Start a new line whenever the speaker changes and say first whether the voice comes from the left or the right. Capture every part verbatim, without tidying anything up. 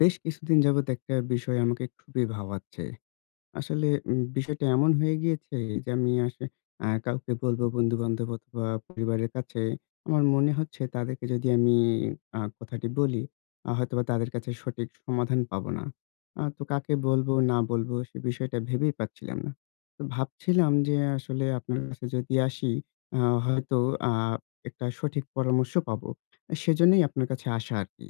left: বেশ কিছুদিন যাবত একটা বিষয় আমাকে খুবই ভাবাচ্ছে। আসলে উম বিষয়টা এমন হয়ে গিয়েছে যে আমি আস আ কাউকে বলব বন্ধু-বান্ধব অথবা পরিবারের কাছে। আমার মনে হচ্ছে তাদেরকে যদি আমি আ কথাটি বলি, আ হয়তোবা তাদের কাছে সঠিক সমাধান পাবো না। আ তো কাকে বলব না বলব সে বিষয়টা ভেবেই পাচ্ছিলাম না। তো ভাবছিলাম যে আসলে আপনার কাছে যদি আসি আ হয়তো আ একটা সঠিক পরামর্শ পাবো। সেজন্যই আপনার কাছে আসা আরকি।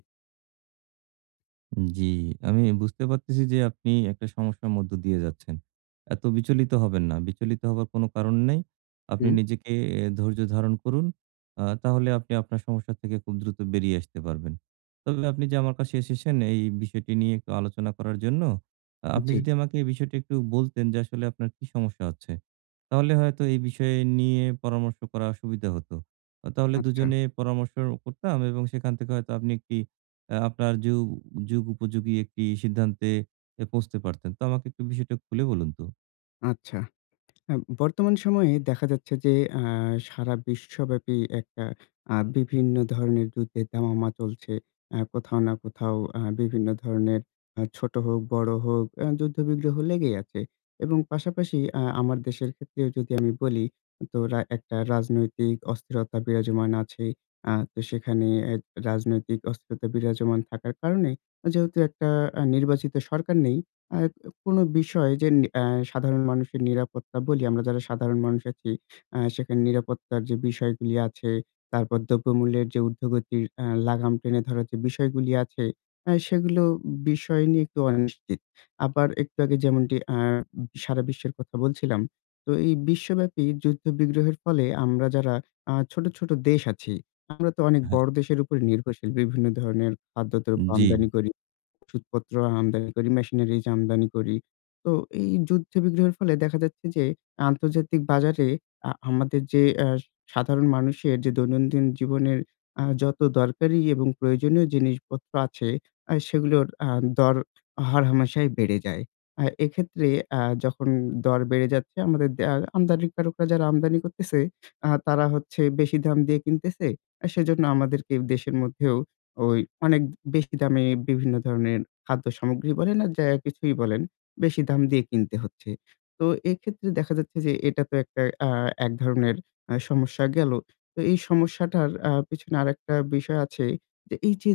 right: জি, আমি বুঝতে পারতেছি যে আপনি একটা সমস্যার মধ্য দিয়ে যাচ্ছেন। এত বিচলিত হবেন না। বিচলিত হবার কোনো কারণ নেই। আপনি
left: হুম,
right: নিজেকে এ ধৈর্য ধারণ করুন। আ তাহলে আপনি আপনার সমস্যা থেকে খুব দ্রুত বেরিয়ে আসতে পারবেন। তবে আপনি যে আমার কাছে এসেছেন এই বিষয়টি নিয়ে একটু আলোচনা করার জন্য, আ আপনি
left: জি,
right: যদি আমাকে এই বিষয়টি একটু বলতেন যে আসলে আপনার কি সমস্যা হচ্ছে? তাহলে হয়তো এই বিষয় নিয়ে পরামর্শ করা সুবিধা হতো। আ তাহলে
left: আচ্ছা।
right: দুজনে পরামর্শ করতাম এবং সেখান থেকে হয়তো আপনি একটি আ আপনার যুগ যুগ উপযোগী একটি সিদ্ধান্তে এ পৌঁছতে পারতেন। তো আমাকে একটু বিষয়টা খুলে বলুন তো?
left: আচ্ছা। আ বর্তমান সময়ে দেখা যাচ্ছে যে আ সারা বিশ্বব্যাপী একটা আ বিভিন্ন ধরনের যুদ্ধের দামামা চলছে। আ কোথাও না কোথাও আ বিভিন্ন ধরনের আ ছোট হোক, বড় হোক আ যুদ্ধ-বিগ্রহ লেগেই আছে। এবং পাশাপাশি আ আমার দেশের ক্ষেত্রেও যদি আমি বলি তো রা একটা রাজনৈতিক অস্থিরতা বিরাজমান আছে। আ তো সেখানে এ রাজনৈতিক অস্থিরতা বিরাজমান থাকার কারণে যেহেতু একটা আ নির্বাচিত সরকার নেই, আ কোনো বিষয় যে নি অ্যা সাধারণ মানুষের নিরাপত্তা বলি, আমরা যারা সাধারণ মানুষ আছি, আ সেখানে নিরাপত্তার যে বিষয়গুলি আছে, তারপর দ্রব্যমূল্যের যে ঊর্ধ্বগতির আ লাগাম টেনে ধরার যে বিষয়গুলি আছে, আ সেগুলো বিষয় নিয়ে একটু অনিশ্চিত। আবার একটু আগে যেমনটি আ সারা বিশ্বের কথা বলছিলাম। তো এই বিশ্বব্যাপী যুদ্ধ-বিগ্রহের ফলে আমরা যারা আ ছোট, ছোট দেশ আছি, আমরা তো অনেক
right: হ্যাঁ।
left: বড় দেশের উপর নির্ভরশীল। বিভিন্ন ধরনের খাদ্যদ্রব্য
right: জি।
left: আমদানি করি। ওষুধপত্র আমদানি করি, মেশিনারিজ আমদানি করি। তো এই যুদ্ধ-বিগ্রহের ফলে দেখা যাচ্ছে যে আন্তর্জাতিক বাজারে আ আমাদের যে আ সাধারণ মানুষের যে দৈনন্দিন জীবনের আ যত দরকারি এবং প্রয়োজনীয় জিনিসপত্র আছে আ সেগুলোর আ দর হরহামেশাই বেড়ে যায়। আ এক্ষেত্রে আ যখন দর বেড়ে যাচ্ছে আমাদের দে আ আমদানিকারকরা যারা আমদানি করতেছে আ তারা হচ্ছে বেশি দাম দিয়ে কিনতেছে। আ সেজন্য আমাদেরকে দেশের মধ্যেও ওই অনেক বেশি দামে বিভিন্ন ধরনের খাদ্য সামগ্রী বলেন আর যা কিছুই বলেন, বেশি দাম দিয়ে কিনতে হচ্ছে। তো এক্ষেত্রে দেখা যাচ্ছে যে এটা তো একটা আ এক ধরনের আ সমস্যা গেল। তো এই সমস্যাটার আ পেছনে আরেকটা বিষয় আছে যে এই যে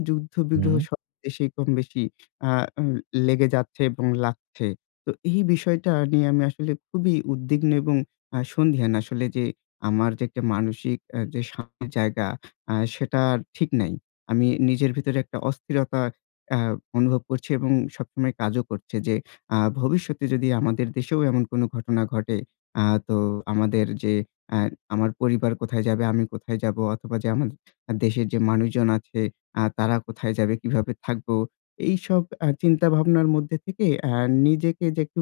right: হুম।
left: যুদ্ধ-বিগ্রহ সব দেশেই কম-বেশি আ উ লেগে যাচ্ছে এবং লাগছে। তো এই বিষয়টা নিয়ে আমি আসলে খুবই উদ্বিগ্ন এবং আ সন্দিহান আসলে যে আমার যে একটা মানসিক আ যে শান্তির জায়গা আ সেটা আর ঠিক নাই। আমি নিজের ভিতরে একটা অস্থিরতা আ অনুভব করছি এবং সবসময় কাজও করছে যে আ ভবিষ্যতে যদি আমাদের দেশেও এমন কোনো ঘটনা ঘটে, আ তো আমাদের যে আ আমার পরিবার কোথায় যাবে, আমি কোথায় যাবো অথবা যে আমার দেশের যে মানুষজন আছে আ তারা কোথায় যাবে, কিভাবে থাকবো? এইসব আ চিন্তাভাবনার মধ্যে থেকে আ নিজেকে যে একটু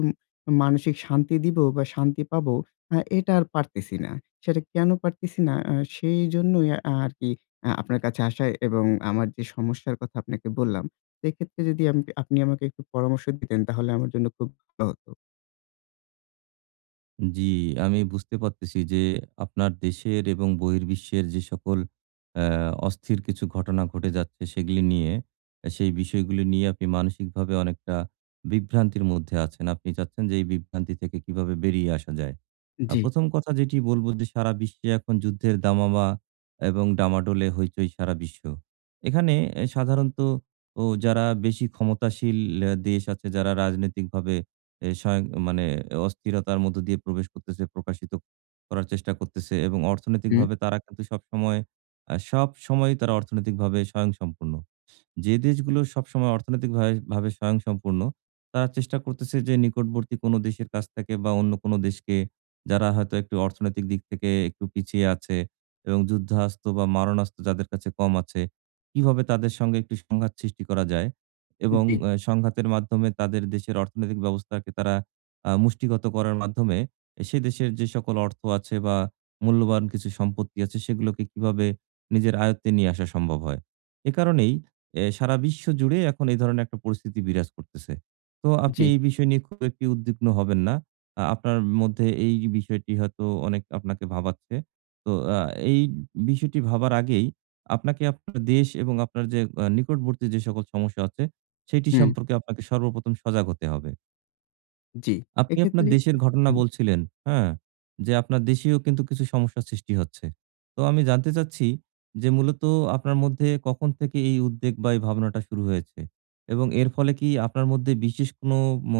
left: মানসিক শান্তি দিব বা শান্তি পাবো আ এটা আর পারতেছি না। সেটা কেন পারতেছি না আহ, সেই জন্যই আ সেইজন্যই আরকি আ আপনার কাছে আসা এবং আমার যে সমস্যার কথা আপনাকে বললাম, সেক্ষেত্রে যদি আম আপনি আমাকে একটু পরামর্শ দিতেন তাহলে আমার জন্য খুব ভালো হতো।
right: জি, আমি বুঝতে পারতেছি যে আপনার দেশের এবং বহির্বিশ্বের যে সকল আ অস্থির কিছু ঘটনা ঘটে যাচ্ছে সেগুলি নিয়ে, সেই বিষয়গুলি নিয়ে আপনি মানসিকভাবে অনেকটা বিভ্রান্তির মধ্যে আছেন। আপনি চাচ্ছেন যে এই বিভ্রান্তি থেকে কিভাবে বেরিয়ে আসা যায়। আ
left: জি,
right: প্রথম কথা যেটি বলব যে সারা বিশ্বে এখন যুদ্ধের দামামা এবং ডামাডোলে হইচই সারা বিশ্ব। এখানে এ সাধারণত ও যারা বেশি ক্ষমতাশীল আ দেশ আছে, যারা রাজনৈতিকভাবে এ স্বয়ং মানে অস্থিরতার মধ্য দিয়ে প্রবেশ করতেছে, প্রকাশিত করার চেষ্টা করতেছে এবং
left: হুম,
right: অর্থনৈতিকভাবে তারা কিন্তু সবসময় আ সবসময়ই তারা অর্থনৈতিকভাবে স্বয়ংসম্পূর্ণ। যে দেশগুলো সবসময় অর্থনৈতিকভাবে ভাবে স্বয়ংসম্পূর্ণ, তারা চেষ্টা করতেছে যে নিকটবর্তী কোনো দেশের কাছ থেকে বা অন্য কোনো দেশকে যারা হয়তো একটু অর্থনৈতিক দিক থেকে একটু পিছিয়ে আছে এবং যুদ্ধাস্ত্র বা মারণাস্ত্র যাদের কাছে কম আছে, কিভাবে তাদের সঙ্গে একটি সংঘাত সৃষ্টি করা যায় এবং
left: জি,
right: আ সংঘাতের মাধ্যমে তাদের দেশের অর্থনৈতিক ব্যবস্থাকে তারা আ মুষ্টিগত করার মাধ্যমে সে দেশের যে সকল অর্থ আছে বা মূল্যবান কিছু সম্পত্তি আছে সেগুলোকে কিভাবে নিজের আয়ত্তে নিয়ে আসা সম্ভব হয়। এ কারণেই এ সারা বিশ্ব জুড়ে এখন এই ধরনের একটা পরিস্থিতি বিরাজ করতেছে। তো আপনি
left: জি,
right: এই বিষয় নিয়ে খুব একটি উদ্বিগ্ন হবেন না। আ আপনার মধ্যে এই বিষয়টি হয়তো অনেক আপনাকে ভাবাচ্ছে। তো আ এই বিষয়টি ভাবার আগেই আপনাকে আপনার দেশ এবং আপনার যে আ নিকটবর্তী যে সকল সমস্যা আছে, সেটি
left: হুম,
right: সম্পর্কে আপনাকে সর্বপ্রথম সজাগ হতে হবে।
left: জি।
right: আপনি আপনার
left: এক্ষেত্রে
right: দেশের ঘটনা
left: হুম,
right: বলছিলেন, হ্যাঁ? যে আপনার দেশেও কিন্তু কিছু সমস্যার সৃষ্টি হচ্ছে। তো আমি জানতে চাচ্ছি যে মূলত আপনার মধ্যে কখন থেকে এই উদ্বেগ বা এই ভাবনাটা শুরু হয়েছে? এবং এর ফলে কি আপনার মধ্যে বিশেষ কোনো ম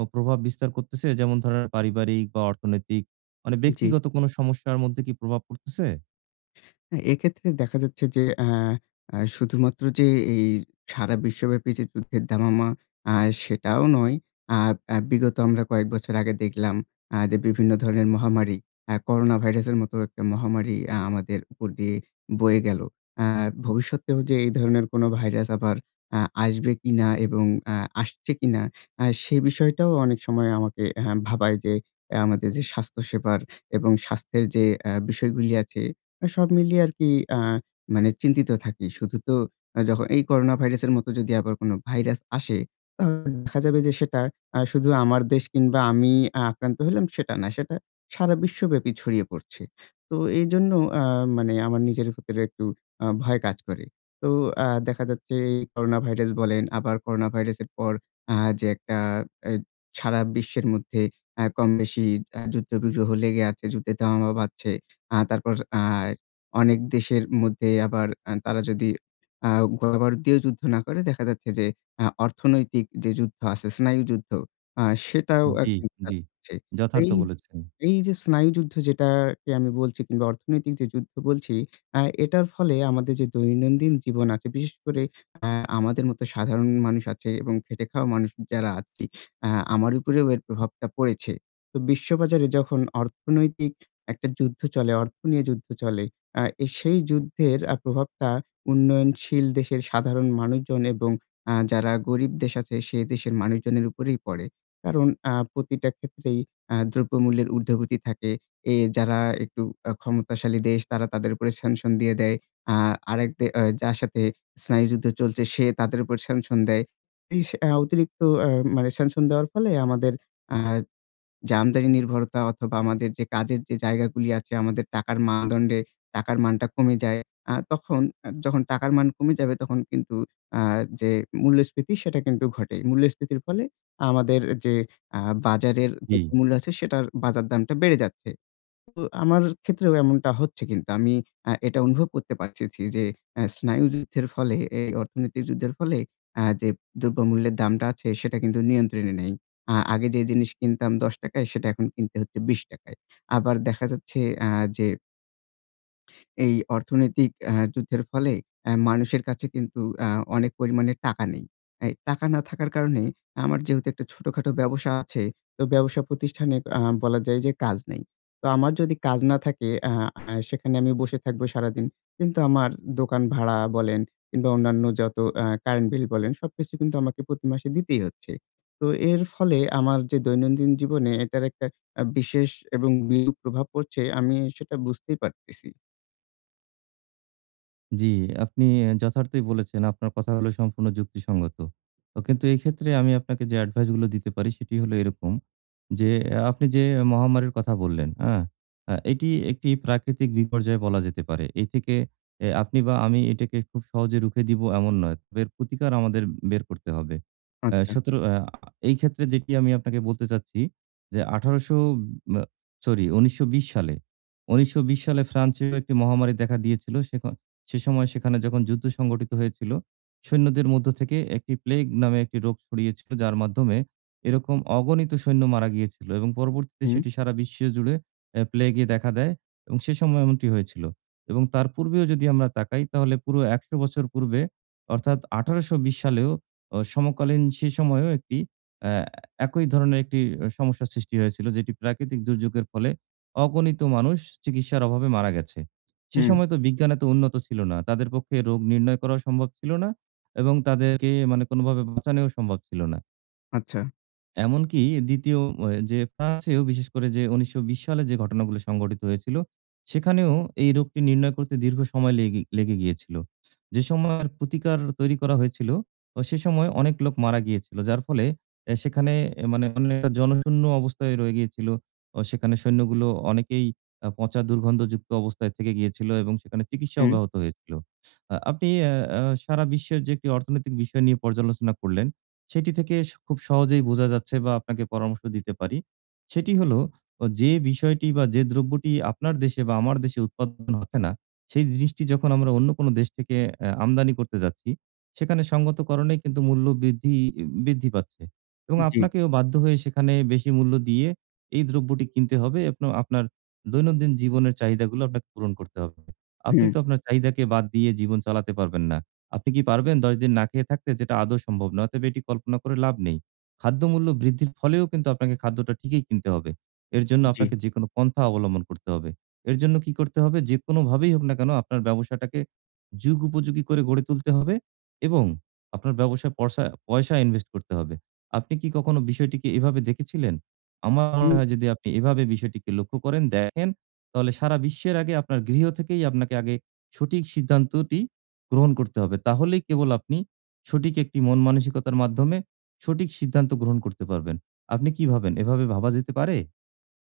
right: ও প্রভাব বিস্তার করতেছে? যেমন ধরেন পারিবারিক বা অর্থনৈতিক মানে
left: জি।
right: ব্যক্তিগত কোনো সমস্যার মধ্যে কি প্রভাব পড়তেছে?
left: হ্যাঁ, এক্ষেত্রে দেখা যাচ্ছে যে আ আ শুধুমাত্র যে এই সারা বিশ্বব্যাপী যে যুদ্ধের দামামা আ সেটাও নয়। আ আ বিগত আমরা কয়েক বছর আগে দেখলাম আ যে বিভিন্ন ধরনের মহামারী, আ করোনা ভাইরাসের মতো একটা মহামারী আ আমাদের উপর দিয়ে বয়ে গেল। আ ভবিষ্যতেও যে এই ধরনের কোনো ভাইরাস আবার আ আসবে কিনা এবং আ আসছে কিনা আ সে বিষয়টাও অনেক সময় আমাকে হ্যাঁ, ভাবায় যে আহ, আমাদের যে স্বাস্থ্যসেবার এবং স্বাস্থ্যের যে আ বিষয়গুলি আছে সব মিলিয়ে আরকি আ মানে চিন্তিত থাকি। শুধু তো আ যখন এই করোনা ভাইরাসের মতো যদি আবার কোন ভাইরাস আসে, দেখা যাবে যে সেটা আ শুধু আমার দেশ কিংবা আমি আ আক্রান্ত হইলাম সেটা না, সেটা সারা বিশ্বব্যাপী ছড়িয়ে পড়ছে। তো এইজন্য আ মানে আমার নিজের ভেতরে একটু আ ভয় কাজ করে। তো আ দেখা যাচ্ছে এই করোনা ভাইরাস বলেন, আবার করোনা ভাইরাসের পর আ যে একটা এ সারা বিশ্বের মধ্যে আ কম-বেশি আ যুদ্ধ-বিগ্রহ লেগে আছে, যুদ্ধের দামামা বাজছে। আ তারপর আ অনেক দেশের মধ্যে আবার আ তারা যদি আ গোলাবারুদ দিয়েও যুদ্ধ না করে দেখা যাচ্ছে যে আ অর্থনৈতিক যে যুদ্ধ আছে, স্নায়ুযুদ্ধ আ সেটাও আ
right: জি,
left: কিন্তু তারা
right: জি।
left: করছে।
right: যথার্থ
left: এই
right: বলেছেন।
left: এই যে স্নায়ুযুদ্ধ যেটাকে আমি বলছি কিংবা অর্থনৈতিক যে যুদ্ধ বলছি, আ এটার ফলে আমাদের যে দৈনন্দিন জীবন আছে, বিশেষ করে আ আমাদের মতো সাধারণ মানুষ আছে এবং খেটে খাওয়া মানুষ যারা আছি, আ আমার উপরেও এর প্রভাবটা পড়েছে। তো বিশ্ববাজারে যখন অর্থনৈতিক একটা যুদ্ধ চলে, অর্থ নিয়ে যুদ্ধ চলে, আ এ সেই যুদ্ধের আ প্রভাবটা উন্নয়নশীল দেশের সাধারণ মানুষজন এবং আ যারা গরিব দেশ আছে সে দেশের মানুষজনের উপরেই পড়ে। কারণ আ প্রতিটা ক্ষেত্রেই আ দ্রব্যমূল্যের ঊর্ধ্বগতি থাকে। এ যারা একটু আ ক্ষমতাশালী দেশ তারা তাদের উপরে স্যাংশন দিয়ে দেয়। আ আরেক দে আ যার সাথে স্নায়ুযুদ্ধ চলছে সে তাদের উপর স্যাংশন দেয়। ইস আ অতিরিক্ত আ মানে স্যাংশন দেওয়ার ফলে আমাদের আ যে আমদানি নির্ভরতা অথবা আমাদের যে কাজের যে জায়গাগুলি আছে, আমাদের টাকার মানদণ্ডে টাকার মানটা কমে যায়। আ তখন আ যখন টাকার মান কমে যাবে তখন কিন্তু আ যে মূল্যস্ফীতি সেটা কিন্তু ঘটে। মূল্যস্ফীতির ফলে আমাদের যে আ বাজারের
right: জি।
left: দ্রব্যমূল্য আছে সেটার বাজার দামটা বেড়ে যাচ্ছে। তো আমার ক্ষেত্রেও এমনটা হচ্ছে কিন্তু আমি আ এটা অনুভব করতে পারতেছি যে আ স্নায়ুযুদ্ধের ফলে এই অর্থনৈতিক যুদ্ধের ফলে আ যে দ্রব্যমূল্যের দামটা আছে সেটা কিন্তু নিয়ন্ত্রণে নেই। আ আগে যে জিনিস কিনতাম ৳দশ টাকা সেটা এখন কিনতে হচ্ছে ৳বিশ টাকা। আবার দেখা যাচ্ছে আ যে এই অর্থনৈতিক আ যুদ্ধের ফলে অ্যা মানুষের কাছে কিন্তু আ অনেক পরিমাণে টাকা নেই। এই টাকা না থাকার কারণে আমার যেহেতু একটা ছোটখাটো ব্যবসা আছে, তো ব্যবসা প্রতিষ্ঠানে আ বলা যায় যে কাজ নেই। তো আমার যদি কাজ না থাকে আ আ সেখানে আমি বসে থাকবো সারাদিন। কিন্তু আমার দোকান ভাড়া বলেন কিংবা অন্যান্য যত আ কারেন্ট বিল বলেন সবকিছু কিন্তু আমাকে প্রতি মাসে দিতেই হচ্ছে। তো এর ফলে আমার যে দৈনন্দিন জীবনে এটার একটা আ বিশেষ এবং বিরূপ প্রভাব পড়ছে আমি সেটা বুঝতেই পারতেছি।
right: জি, আপনি যথার্থই বলেছেন। আপনার কথাগুলো সম্পূর্ণ যুক্তিসঙ্গত। তো কিন্তু এই ক্ষেত্রে আমি আপনাকে যে এডভাইস গুলো দিতে পারি সেটি হলো এরকম যে, আ আপনি যে মহামারীর কথা বললেন, হ্যাঁ? আ এটি একটি প্রাকৃতিক বিপর্যয় বলা যেতে পারে। এই থেকে এ আপনি বা আমি এটাকে খুব সহজে রুখে দিব এমন নয়। তবে এর প্রতিকার আমাদের বের করতে হবে। আ
left: আচ্ছা।
right: সতেরো আ এই ক্ষেত্রে যেটি আমি আপনাকে বলতে চাচ্ছি যে আঠারোশো মা সরি উনিশশো বিশ সালে উনিশশো বিশ সালে ফ্রান্সেও একটি মহামারী দেখা দিয়েছিল। সেখ সে সময় সেখানে যখন যুদ্ধ সংগঠিত হয়েছিল, সৈন্যদের মধ্য থেকে একটি প্লেগ নামে একটি রোগ ছড়িয়েছিল, যার মাধ্যমে এরকম অগণিত সৈন্য মারা গিয়েছিল এবং পরবর্তীতে
left: হুম,
right: সেটি সারা বিশ্ব জুড়ে অ্যা প্লেগে দেখা দেয় এবং সে সময় এমনটি হয়েছিল। এবং তার পূর্বেও যদি আমরা তাকাই তাহলে পুরো একশো বছর পূর্বে অর্থাৎ আঠারোশো বিশ সালেও অ সমকালীন সে সময়েও একটি অ্যা একই ধরনের একটি অ সমস্যার সৃষ্টি হয়েছিল, যেটি প্রাকৃতিক দুর্যোগের ফলে অগণিত মানুষ চিকিৎসার অভাবে মারা গেছে। সে
left: হুম,
right: সময় তো বিজ্ঞান এত উন্নত ছিল না। তাদের পক্ষে রোগ নির্ণয় করাও সম্ভব ছিল না এবং তাদেরকে মানে কোনভাবে বাঁচানোও সম্ভব ছিল না।
left: আচ্ছা।
right: এমনকি দ্বিতীয় অ যে ফ্রান্সেও বিশেষ করে যে উনিশশো বিশ সালে যে ঘটনাগুলো সংঘটিত হয়েছিল, সেখানেও এই রোগটি নির্ণয় করতে দীর্ঘ সময় লেগে লেগে গিয়েছিল। যে সময়ের প্রতিকার তৈরি করা হয়েছিল, ও সে সময় অনেক লোক মারা গিয়েছিল। যার ফলে এ সেখানে এ মানে অনেকটা জনশূন্য অবস্থায় রয়ে গিয়েছিল। ও সেখানে সৈন্যগুলো অনেকেই আ পচা দুর্গন্ধযুক্ত অবস্থায় থেকে গিয়েছিল এবং সেখানে চিকিৎসা
left: হুম,
right: অব্যাহত হয়েছিল। আ আপনি অ্যা আ সারা বিশ্বের যে একটি অর্থনৈতিক বিষয় নিয়ে পর্যালোচনা করলেন। সেটি থেকে স খুব সহজেই বোঝা যাচ্ছে বা আপনাকে পরামর্শ দিতে পারি। সেটি হলো অ যে বিষয়টি বা যে দ্রব্যটি আপনার দেশে বা আমার দেশে উৎপাদন হচ্ছে না, সেই জিনিসটি যখন আমরা অন্য কোনো দেশ থেকে অ্যা আমদানি করতে যাচ্ছি, সেখানে সঙ্গত কারণেই কিন্তু মূল্য বৃদ্ধি ই বৃদ্ধি পাচ্ছে এবং
left: জি,
right: আপনাকেও বাধ্য হয়ে সেখানে বেশি মূল্য দিয়ে এই দ্রব্যটি কিনতে হবে এবং আপনার দৈনন্দিন জীবনের চাহিদাগুলো আপনাকে পূরণ করতে হবে। আপনি
left: হুম,
right: তো আপনার চাহিদাকে বাদ দিয়ে জীবন চালাতে পারবেন না। আপনি কি পারবেন দশ দিন না খেয়ে থাকতে? যেটা আদৌ সম্ভব না। অতএব এটি কল্পনা করে লাভ নেই। খাদ্যমূল্য বৃদ্ধির ফলেও কিন্তু আপনাকে খাদ্যটা ঠিকই কিনতে হবে। এর জন্য
left: জি।
right: আপনাকে যেকোনো পন্থা অবলম্বন করতে হবে। এর জন্য কি করতে হবে? যেকোনোভাবেই হোক না কেন আপনার ব্যবসাটাকে যুগ উপযোগী করে গড়ে তুলতে হবে এবং আপনার ব্যবসায় পরসা পয়সা ইনভেস্ট করতে হবে। আপনি কি কখনো বিষয়টিকে এভাবে দেখেছিলেন? আমার মনে হয় যদি আপনি এভাবে বিষয়টিকে লক্ষ্য করেন, দেখেন, তাহলে সারা বিশ্বের আগে আপনার গৃহ থেকেই আপনাকে আগে সঠিক সিদ্ধান্তটি গ্রহণ করতে হবে। তাহলেই কেবল আপনি সঠিক একটি মন মানসিকতার মাধ্যমে সঠিক সিদ্ধান্ত গ্রহণ করতে পারবেন। আপনি কি ভাবেন? এভাবে ভাবা যেতে পারে?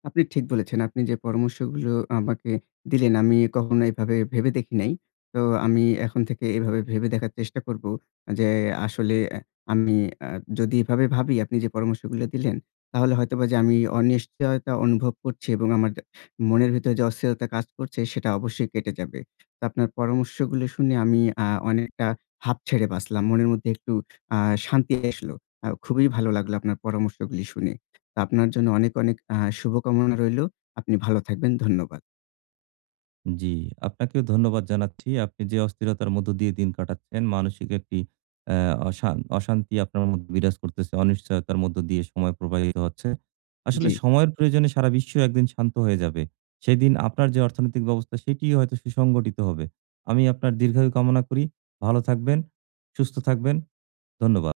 left: আপনি ঠিক বলেছেন। আপনি যে পরামর্শগুলো আমাকে দিলেন, আমি কখনো এভাবে ভেবে দেখি নাই। তো আমি এখন থেকে এভাবে ভেবে দেখার চেষ্টা করব যে আসলে অ্যা আমি আ যদি এভাবে ভাবি আপনি যে পরামর্শগুলো দিলেন, তাহলে হয়তোবা যে আমি অনিশ্চয়তা অনুভব করছি এবং আমার মনের ভিতরে যে অস্থিরতা কাজ করছে সেটা অবশ্যই কেটে যাবে। তো আপনার পরামর্শগুলো শুনে আমি আ অনেকটা হাঁপ ছেড়ে বাঁচলাম। মনের মধ্যে একটু আ শান্তি আসলো। আ খুবই ভালো লাগলো আপনার পরামর্শগুলি শুনে। আপনার জন্য অনেক, অনেক আ শুভকামনা রইলো। আপনি ভালো থাকবেন। ধন্যবাদ।
right: জি, আপনাকেও ধন্যবাদ জানাচ্ছি। আপনি যে অস্থিরতার মধ্য দিয়ে দিন কাটাচ্ছেন, মানসিক একটি অ্যা অশান অশান্তি আপনার মধ্যে বিরাজ করতেছে, অনিশ্চয়তার মধ্য দিয়ে সময় প্রবাহিত হচ্ছে। আসলে
left: জি।
right: সময়ের প্রয়োজনে সারা বিশ্ব একদিন শান্ত হয়ে যাবে। সেদিন আপনার যে অর্থনৈতিক ব্যবস্থা সেটিই হয়তো সুসংগঠিত হবে। আমি আপনার দীর্ঘায়ু কামনা করি। ভালো থাকবেন, সুস্থ থাকবেন। ধন্যবাদ।